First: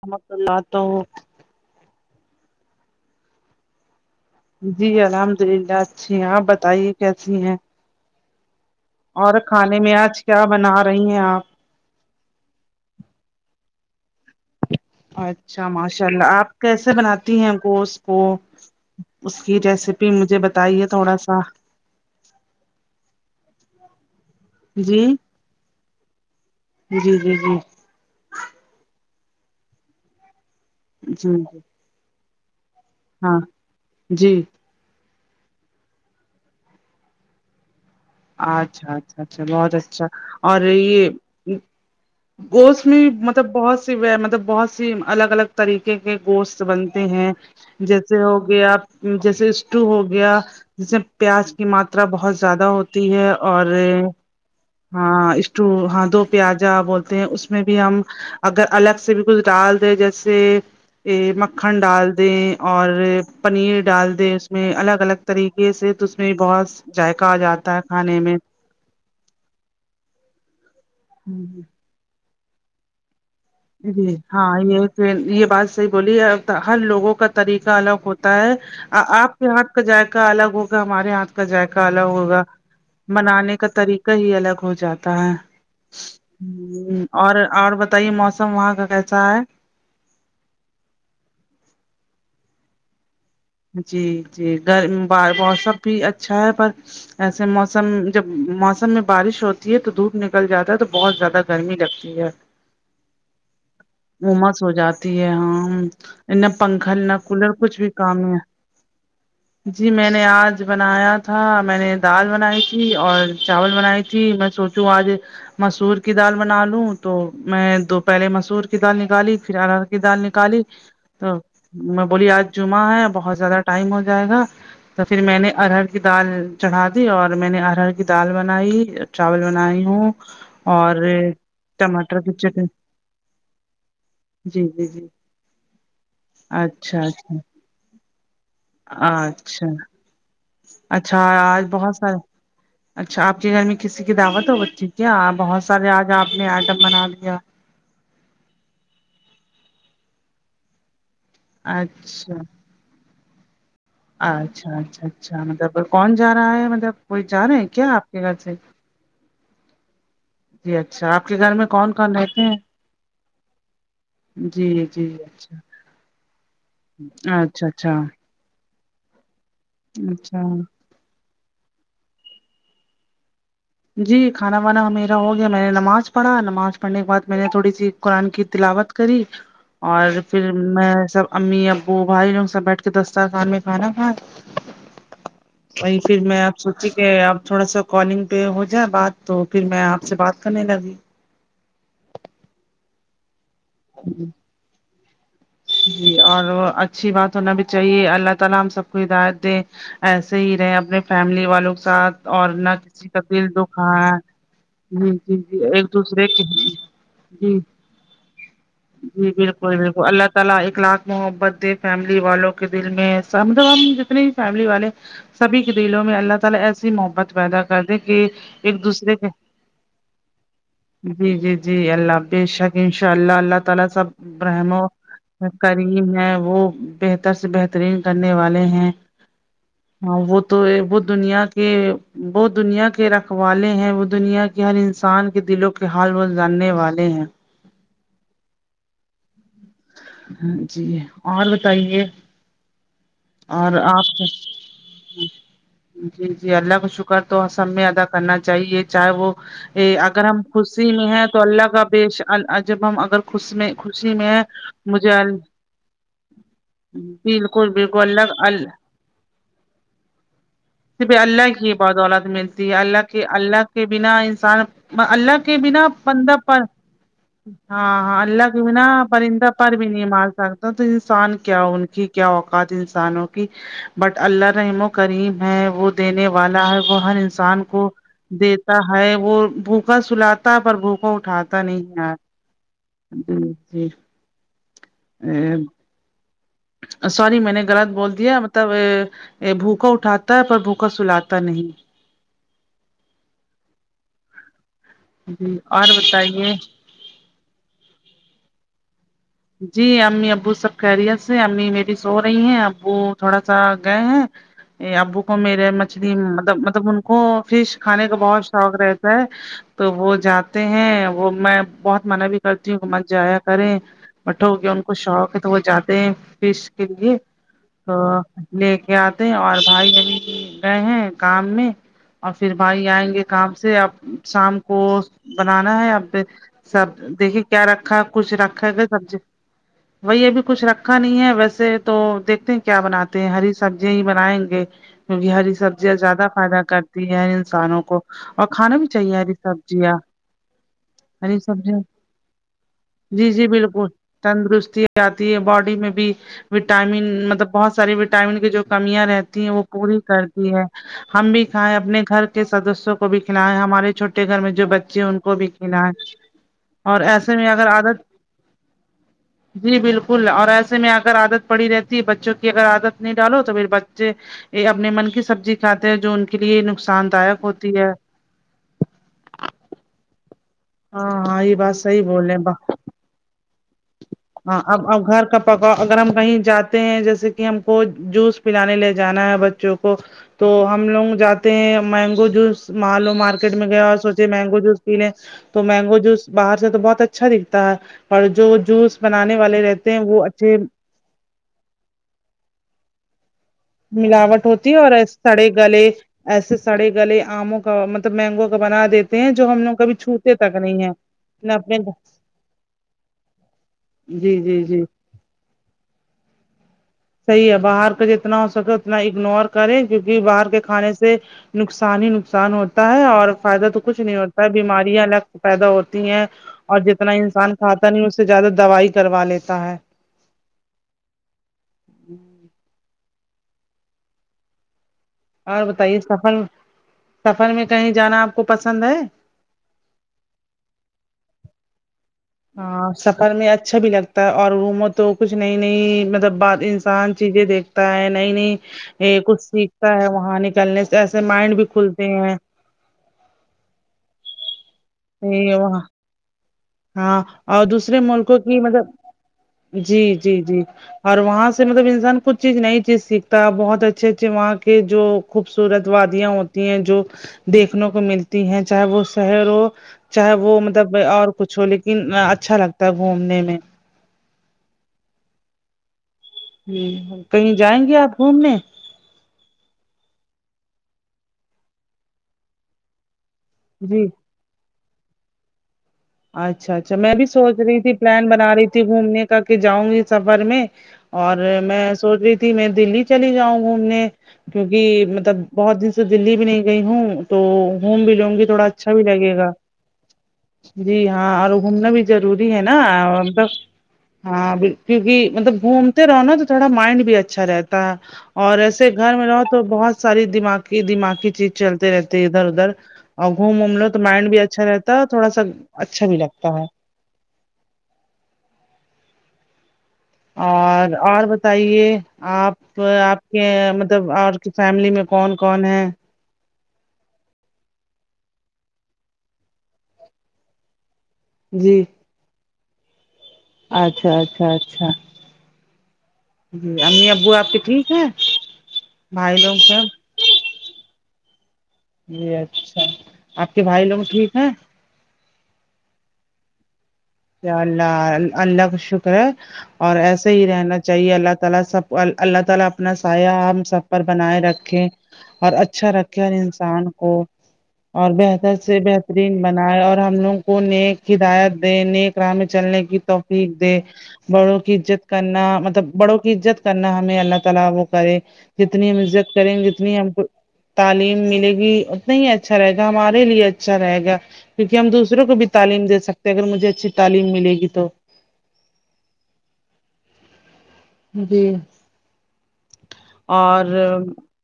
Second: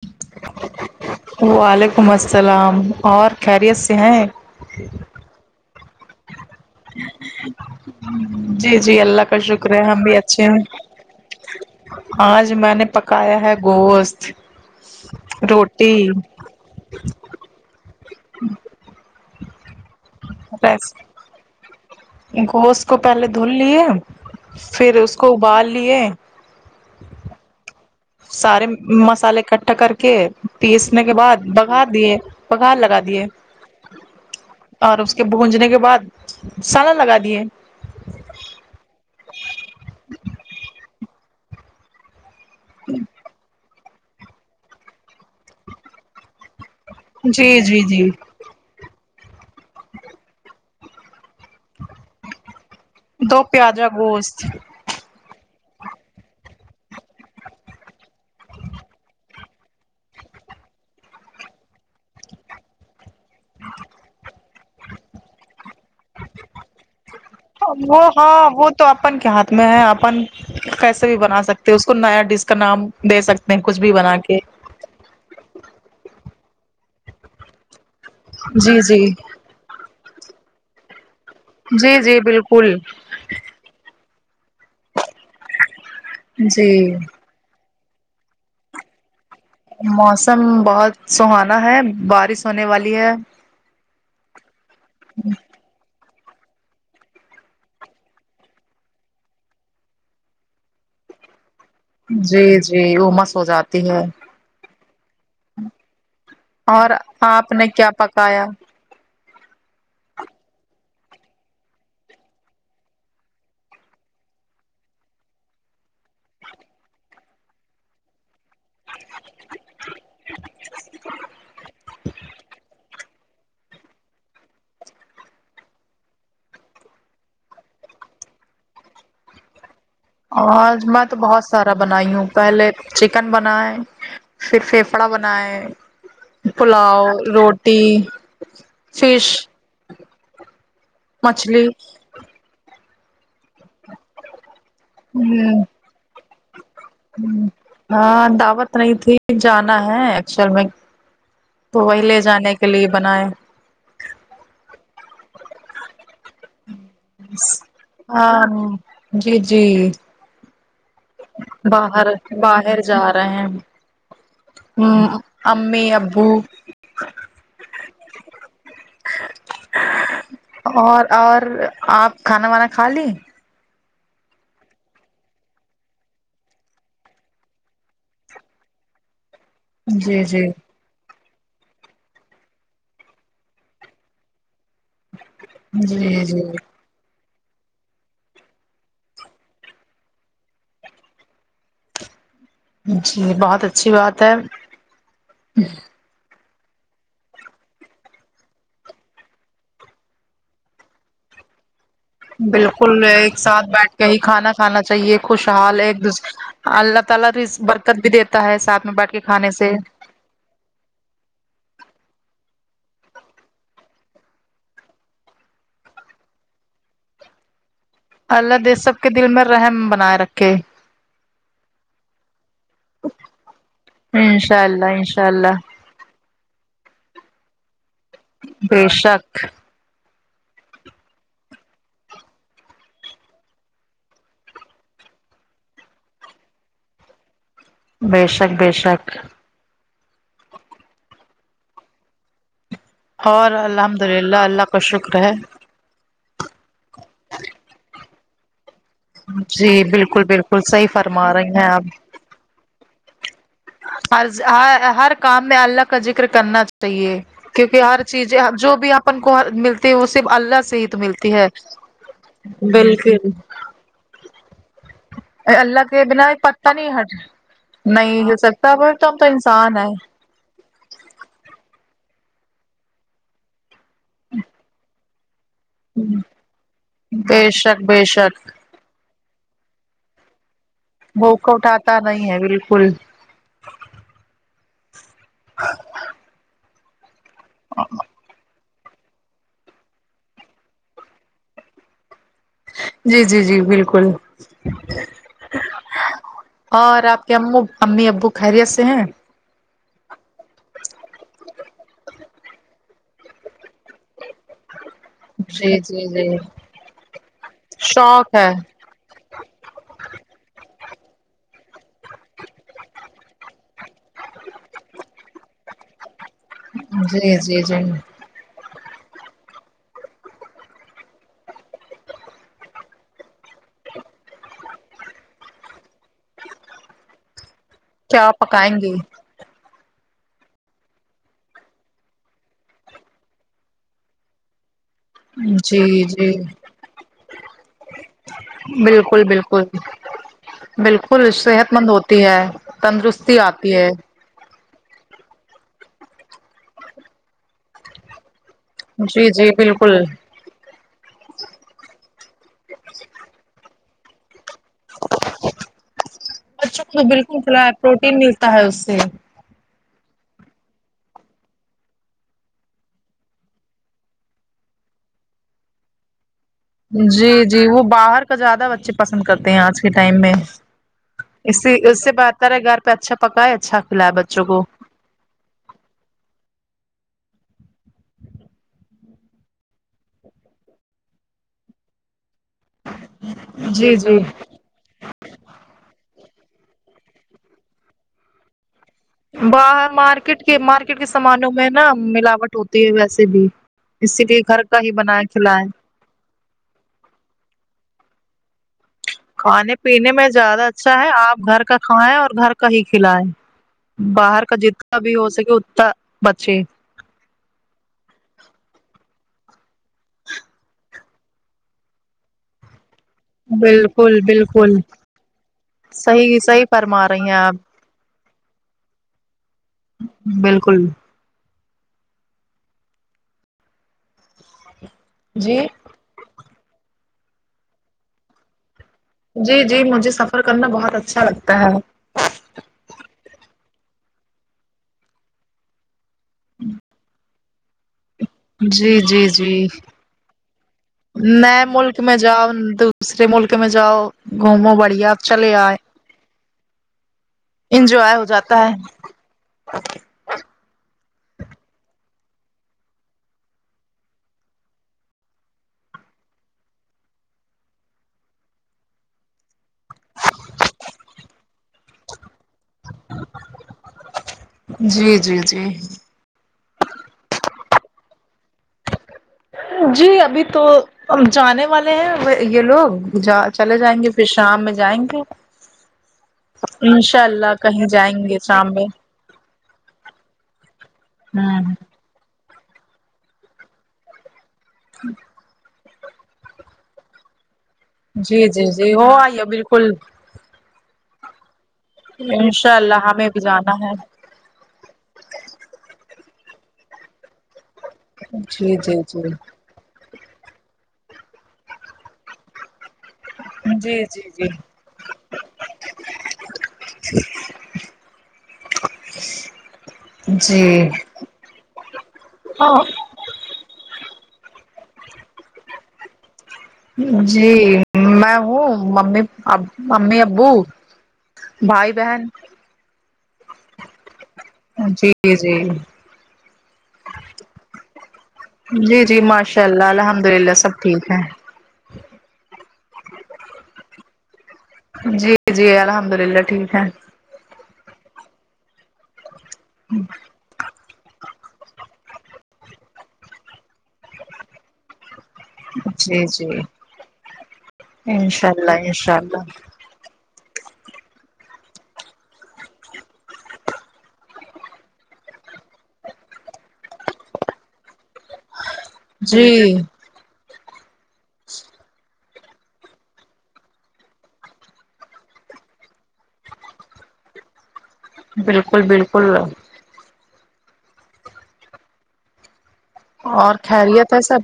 رحمد اللہ تو وعلیکم السلام اور خیریت سے ہیں جی الحمد للہ اچھی ہیں آپ بتائیے کیسی ہیں جی جی اللہ اور کا شکر کھانے ہے میں ہم بھی آج کیا اچھے ہیں بنا رہی ہیں آپ آج میں نے پکایا ہے گوشت اچھا ماشاء روٹی اللہ آپ کیسے بناتی ہیں ہم کو اس کو اس کی ریسیپی مجھے بتائیے ریس تھوڑا سا گوشت کو پہلے دھل لیے پھر جی اس کو ابال لیے جی جی جی سارے مسالے اکٹھا کر کے پیسنے کے جی بعد بگھار دیے بگھار لگا دی دیے ہاں جی اور اس کے بونجنے کے بعد سالن لگا دیے اچھا اچھا اچھا بہت اچھا اور یہ گوشت میں مطلب بہت سی مطلب بہت سی الگ الگ طریقے کے گوشت بن ہیں جی جی جی جیسے ہو گیا آپ جیسے اسٹو ہو گیا جیسے پیاز کی ماترا بہت زیادہ ہوتی ہے دو اور پیازا گوشت ہاں اسٹو ہاں دو پیازا بولتے ہیں اس میں بھی ہم اگر الگ سے بھی کچھ ڈال دے جیسے یہ مکھن ڈال د ہیں اور پنیر ڈال دے اس میں الگ الگ طریقے سے تو اس میں بھی بہت ذائقہ آ جاتا ہے وہ کھانے میں ہاں وہ تو اپن کے ہاتھ میں ہے اپن کیسے بھی بنا ہوں سکتے ہیں اس کو نیا ڈس کا نام دے سکتے میں کچھ بھی جی بنا کے ہاں یہ یہ بات صحیح بولی ہر لوگوں کا طریقہ الگ ہوتا ہے جی جی آپ کے ہاتھ کا ذائقہ الگ ہوگا ہمارے ہاتھ کا ذائقہ جی الگ جی ہوگا بالکل منانے کا طریقہ ہی الگ ہو جاتا ہے جی اور اور پ یہ موسم وہاں کا کیسا ہے موسم بہت سہانا ہے بارش ہونے والی ہے جی جی گ موسم بھی اچھا ہے پر ایسے موسم جب موسم میں بارش ہوتی ہے تو دھوپ نکل جاتا ہے تو بہت زیادہ گرمی لگتی جی جی وہ مس ہو جاتا مومس ہو جاتی ہے ہاں نہ اور پنکھا نہ کولر آپ نے کچھ کیا بھی کام ہے [inaudible] جی میں نے آج بنایا تھا میں نے دال بنائی تھی اور چاول بنائی تھی میں سو تو آج مسور کی دال بنا لوں تو میں دو پہلے مسور کی دال نکالی پھر انار کی دال نکالی تو میں بولی آج جمعہ ہے بہت زیادہ ٹائم ہو جائے گا تو پھر میں نے ارہر کی دال چڑھا دی اور میں نے ارہر کی دال بنائی چاول بنائی ہوں آج اور میں تو بہت سارا بنائی ٹماٹر ہوں کی چٹنی پہلے چکن بنائے پھر جی جی پھیپڑا جی بنائے اچھا پلاؤ اچھا روٹی فش اچھاج مچھلی بہت سارا اچھا آپ کے گھر میں کسی کی دعوت ہو گئی تھی کیا بہت سارے آج آپ نے آئٹم بنا لیا ہاں دعوت نہیں تھی جانا ہے ایکچول میں تو وہی لے اچھا جانے کے لیے بنائیں اچھا اچھا اچھا مطلب کون جا رہا ہے مطلب کوئی جا رہے ہیں کیا آپ کے گھر ہاں سے جی جی جی اچھا آپ کے گھر میں کون باہر کون رہتے ہیں باہر جا رہے ہیں جی جی ہ اچھا امی ابو اچھا اچھا اچھا اور اور آپ کھانا وانا کھا لی جی کھانا وانا میرا ہو گیا میں نے نماز پڑھا نماز پڑھنے کے بعد میں نے تھوڑی سی قرآن کی تلاوت کری [inaudible] اور جی پھر میں سب امی ابو بھائی لوگ سب بیٹھ کے دستارخان میں کھانا کھا وہی پھر جی جی میں آپ سوچی کہ آپ تھوڑا سا کالنگ پہ ہو جائے بات تو پھر میں آپ سے بات کرنے لگی جی بہت اچھی بات ہے اور اچھی بات ہونا بھی چاہیے اللہ تعالی ہم سب کو ہدایت دے ایسے ہی رہے اپنے فیملی والوں کے ساتھ اور نہ بالکل کسی کا ایک دل ساتھ دکھ بیٹھ کے ہاں ہی کھانا کھانا جی چاہیے جی جی خوشحال ایک دوسر دوسرے کی اللہ جی ت برکت بھی دیتا ہے ساتھ میں بیٹھ کے کھانے سے ت اکلاھ محبت دے فیملی والوں کے دل میں مطلب ہم جتنے بھی فیملی والے سبھی کے دلوں میں اللہ تعالی ایسی محبت پیدا کر دے کہ اللہ دے ایک سب کے دوسرے دل کا میں رحم بنائے رکھے جی جی اللہ بے شک انشاءاللہ اللہ تعالی سب پر انشاء رحم و اللہ انشاء اللہ کریم ہے وہ بہتر سے بہترین کرنے والے بے ہیں شک ہاں وہ تو وہ دنیا کے وہ دنیا کے رکھوالے ہیں وہ دنیا کہ ہر انسان کے دلوں کے حال و جاننے والے ہیں ب شک ب شک ہ جی اور بتائیے اور الحمد آپ کے للہ اللہ کا شکر ہے جی جی اللہ کا شکر تو سم میں ادا کرنا چاہیے چاہے وہ جی بالکل اگر ہم بالکل صحیح خوشی میں ہیں فرما تو رہی اللہ کا بی آپ جب ہم اگر خوش میں خوشی ہر میں ہے ہ ہر مجھے کام میں اللہ کا ذکر کرنا چاہیے بالکل کیونکہ بالکل ہر اللہ چیزیں ال جو بھی اپن کو ملتی ہیں وہ صرف اللہ سے ہی تو ملتی ہے جی اللہ کے بالکل اللہ کے بنا انسان اللہ کے بنا بندہ پر ہاں ہاں نہیں ہل اللہ کی سکتا بھینا پر تو ہم تو پرندہ پر انسان ہے بھی نہیں مار سکتا تو انسان کیا ان کی کیا وق ات انسانوں کی بٹ اللہ رحم و کریم ہے وہ دینے والا ہے وہ ہر بے انسان شک کو بے شک د ہے وہ بھوکا سلاتا پر بھکا بھوک اٹھاتا نہیں ہے بالکل جی جی ا سور میں نے غلط بول دیا تب بھوکا اٹھاتا ہے پر بھوکا سلاتا نہیں جی جی جی بالکل جی اور بتائیے کہ ہم امی ابو خھری آسے ہیں جی امی ابو سب کہہریی سے امی میری سو رہی ہیں ابو تھوڑا سا گئے ہیں یہ ابو کو جی میرے مچھلی جی مطلب مطلب ان کو فش کھانے کا بہت شوق رہتا تو وہ جاتے ہیں وہ میں بہت منع بھی کرتی ہوں کہ من جایا کریں مٹھا ہو گیا ان کو شوق ہے تو وہ جاتے ہیں فش کے لیے جی جی جی تو لے کے آتے ہیں اور بھائی بب گئے ہیں کام میں اور پھر بھائی آئیں گے کام سے اب شام کو بنانا ہے اب سب دیکھیے کیا رکھا کیا کچھ رکھا پکائیں ہے گ گی سبزی وہی ابھی کچھ رکھا نہیں ہے ویسے تو دیکھتے ہیں کیا بناتے ہیں ہری سبزیاں ہی بنائیں گے کیونکہ ہری جی سبزیاں زیادہ جی فائدہ کرتی ہیں انسانوں کو اور کھانا بھی چاہیے بالکل ہری بالکل سبزیاں بالکل ہری صحت سبزیاں مند ہوتی ہے جی تندرستی جی آتی بالکل ہے تندرستی آتی ہے باڈی میں بھی وٹامن مطلب بہت سارے وٹامن کے جو کمیاں جی رہتی ہیں جی وہ بالکل پوری کر ہم بھی کھیں اپنے گھر کے سدسوں کو بھی کھلیں ہمارے چھوٹے چھوٹے گھر میں جو بچے ہیں ان کو بھی کناا ہے اور ایسے میں اگر عادت تا ہے اس سے جی بالکل اور ایسے میں اگر عادت پڑی رہتی بچوں کی اگر عادت نہیں ڈالو تو پھر بچے یہ اپنے من کی سبزی کھاتے ہیں جو ان کے لیے نقصان جی دایک جی ہوتی وہ ہے باہر کا زیادہ بچے پسند کرتے ہیں آج کے ٹائم میں ہاں ہاں یہ اس بات اس صحیح سے بول رہے بہتر ہیں ہے گھر پہ اچھا پکاائے اچھا کھلائے بچوں ہاں کو اب گھر کا پکا اگر ہم کہیں جاتے ہیں جیسے کہ ہم کو جوس پلانے لے جانا ہے بچوں کو تو ہم لوگ جاتے ہیں مینگو جوس مارکیٹ میں گیا جی اور جی سوچے مینگو جوس تو مینگو جوس باہر سے تو بہت اچھا دکھتا ہے اور جو جوس بنانے والے رہتے ہیں وہ اچھے کٹ کے سامانوں میں نا ملاوٹ ہوتی ہے ویسے بھی اسی لیے ملاوٹ گھر ہوتی ہے کا ہی اور بنا سڑے کھلائیں گلے ایسے سڑے گلے آموں کا مطلب مینگو کا بنا دیتے ہیں جو ہم کھانے لوگ کبھی پینے میں چھوتے تک زیادہ نہیں اچھا ہے آپ نہ گھر کا اپنے کھائیں اور گھر کا ہی کھلیں جی باہر کا جی جی جتنا بھی ہو سکے اتتا بچے صحیح ہے باہر کا جتنا ہو سکے اتنا اگنور کرے کیونکہ باہر کے کھانے سے نقصان ہی نقصان ہوتا ہے اور فائدہ تو کچھ نہیں بالکل ہوتا ہے بالکل بیماریاں الگ پیدا ہوتی ہیں صحیح صحیح اور فرما جتنا رہی ہیں انسان آپ کھا نہیں اس سے زیادہ دوائی کروا لیتا ہے بالکل جی جی اور بتائیے سفر سفر میں کہیں جانا آپ کو پسند ہے جی جی مجھے سفر کرنا بہت اچھا لگتا ہے ہاں سفر میں اچھا بھی لگتا ہے اور روم تو کچھ نئی نئی مطلب بات انسان چیزیں دھ ہے نئی نئی جی یہ جی کچھ جی سیکھتا ہے وہاں نکلنے سے ایسے مائنڈ بھی نئے ملک کھلتے میں ہیں جاؤ دوسرے ملک میں جاؤ گھومو بڑھیا اب چلے یہ آئے وہاں ہاں اور دوسرے انجوائے ہو ملکوں کی جاتا ہے مطلب جی جی جی اور وہاں سے مطلب انسان کچھ چیز نئی چیز سیکھتا ہے بہت اچھے اچھے وہاں کے جو خوبصورت وادیاں ہوتی ہیں جو دیکھنے کو ملتی ہیں چاہے وہ شہروں چاہے وہ مطلب اور کچھ ہو لیکن اچھا لگتا ہے گھومنے میں جی جی جی ہوں کہیں جائیں گے آپ گھومنے جی ابھی تو جانے والے ہیں یہ لوگ جا چلے جی جائیں گے پش شام میں جائیں گے اچھا اچھا میں انشاء بھی اللہ سوچ رہی کہیں تھی جائیں پلان گے بنا رہی شام تھی میں گھومنے کا کر کے جاؤں گی سفر میں اور ہوں میں سوچ رہی تھی میں دلی چلی جاؤں گھومنے کیونکہ مطلب بہت دن سے دللی بھی نہیں گئی ہوں تو ہوم بھی لوں گی جی تھوڑا جی اچھا جی بھی ہو لگے آئیے گا بالکل جی ہاں اور گھومنا بھی ضروری ہے نا انشاء اللہ ہمیں بھی مطب جانا ہے ہاں کیونکہ مطلب گھومتے رہو نا تو تھوڑا مائنڈ بھی اچھا رہتا اور جی ایسے جی گھر میں جی رہو تو بہت ساری دماغ دماغی چیز چلتے رہتی ہے ادھر ادھر اور گھوم وھوم لو تو جی مائنڈ بھی جی اچھا رہتا ہے تھوڑا سا اچھا بھی لگتا ہے [inaudible] اور جی اور بتائیے آپ آپ کہ مطلب اور کی فیملی میں کون کون ہے جی میں ہوں ممی ممی ابو جی بھائی بہن اچھا اچھا اچھا جی جی جی امی ابو آپ کے ٹھیک ہے جی جی بھائی لوگ ماشاء اللہ سب الحمد للہ سب ٹھیک ہے جی اچھا آپ کے بھائی لوگ ٹھیک ہیں جی جی الحمد للہ ٹھیک ہے ا اللہ اللہ کا شکر ہے اور ایسا ہی رہنا چاہیے اللہ تعالی سب اللہ تعالی اپنا سایہ ہم سب پر بنائے رکھے اور اچھا رکھے جی اور جی انسان کو اور انشاء بہتر اللہ سے انشاء بہترین اللہ بنائے اور ہم لوگوں کو نیک ہدایت دے نیک ر میں چلنے کی توقیق دے [unintelligible] بڑوں کی عزت کرنا مطلب بڑوں کی عزت کرنا ہمیں اللہ تعالی وہ کرے جتنی ہم عزت جی کریں گے جتنی ہم کو تعلیم ملے گی اتنا ہی اچھا رہے گا ہمارے لیے اچھا رہے گا کیونکہ ہم دوسروں کو بھی تعلیم دے سکتے ہیں اگر مجھے اچھی تعلیم ملے گی تو بالکل بالکل جی اور خیریت ہے سب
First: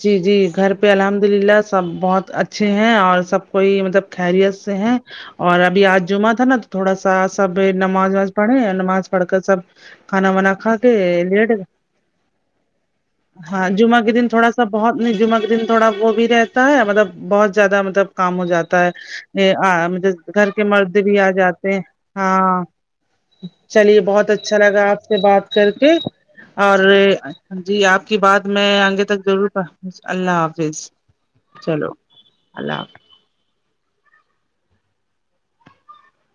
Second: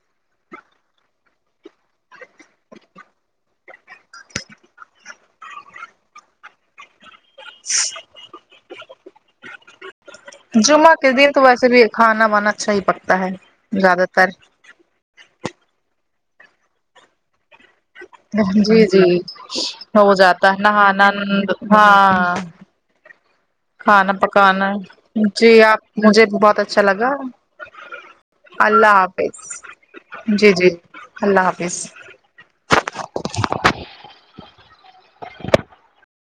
جی جی گھر پہ الحمد للہ سب بہت اچھے ہیں اور سب کوئی مطلب خیریت سے ہیں اور ابھی آج جمعہ تھا نا تو تھوڑا سا سب نماز وماز پڑھے نماز پڑھ کر سب کھانا وانا کھا کے جمعہ دن تو لیٹ ویسے بھی کھانا وانا اچھا ہی پکتا ہے ہاں جمعہ زیادہ کے دن تر تھوڑا سب بہت جمک دن تھوڑا وہ بھی رہتا ہے مطلب بہت زیادہ مب ب کام ہو جاتا جی ہے جی یہ ہو مطلب گھر جاتا ہے کے مرد نہانا بھی آ جاتے ہیں ہاں ہ [inaudible] چلیے کھانا بہت اچھا پکانا لگا آپ سے بات جی کر کے آپ مجھے بہت اور اچھا لگا جی آپ کی بات میں اللہ آگے تک ضرور پ حافظ اللہ جی جی حافظ اللہ حافظ چلو اللہ حافظ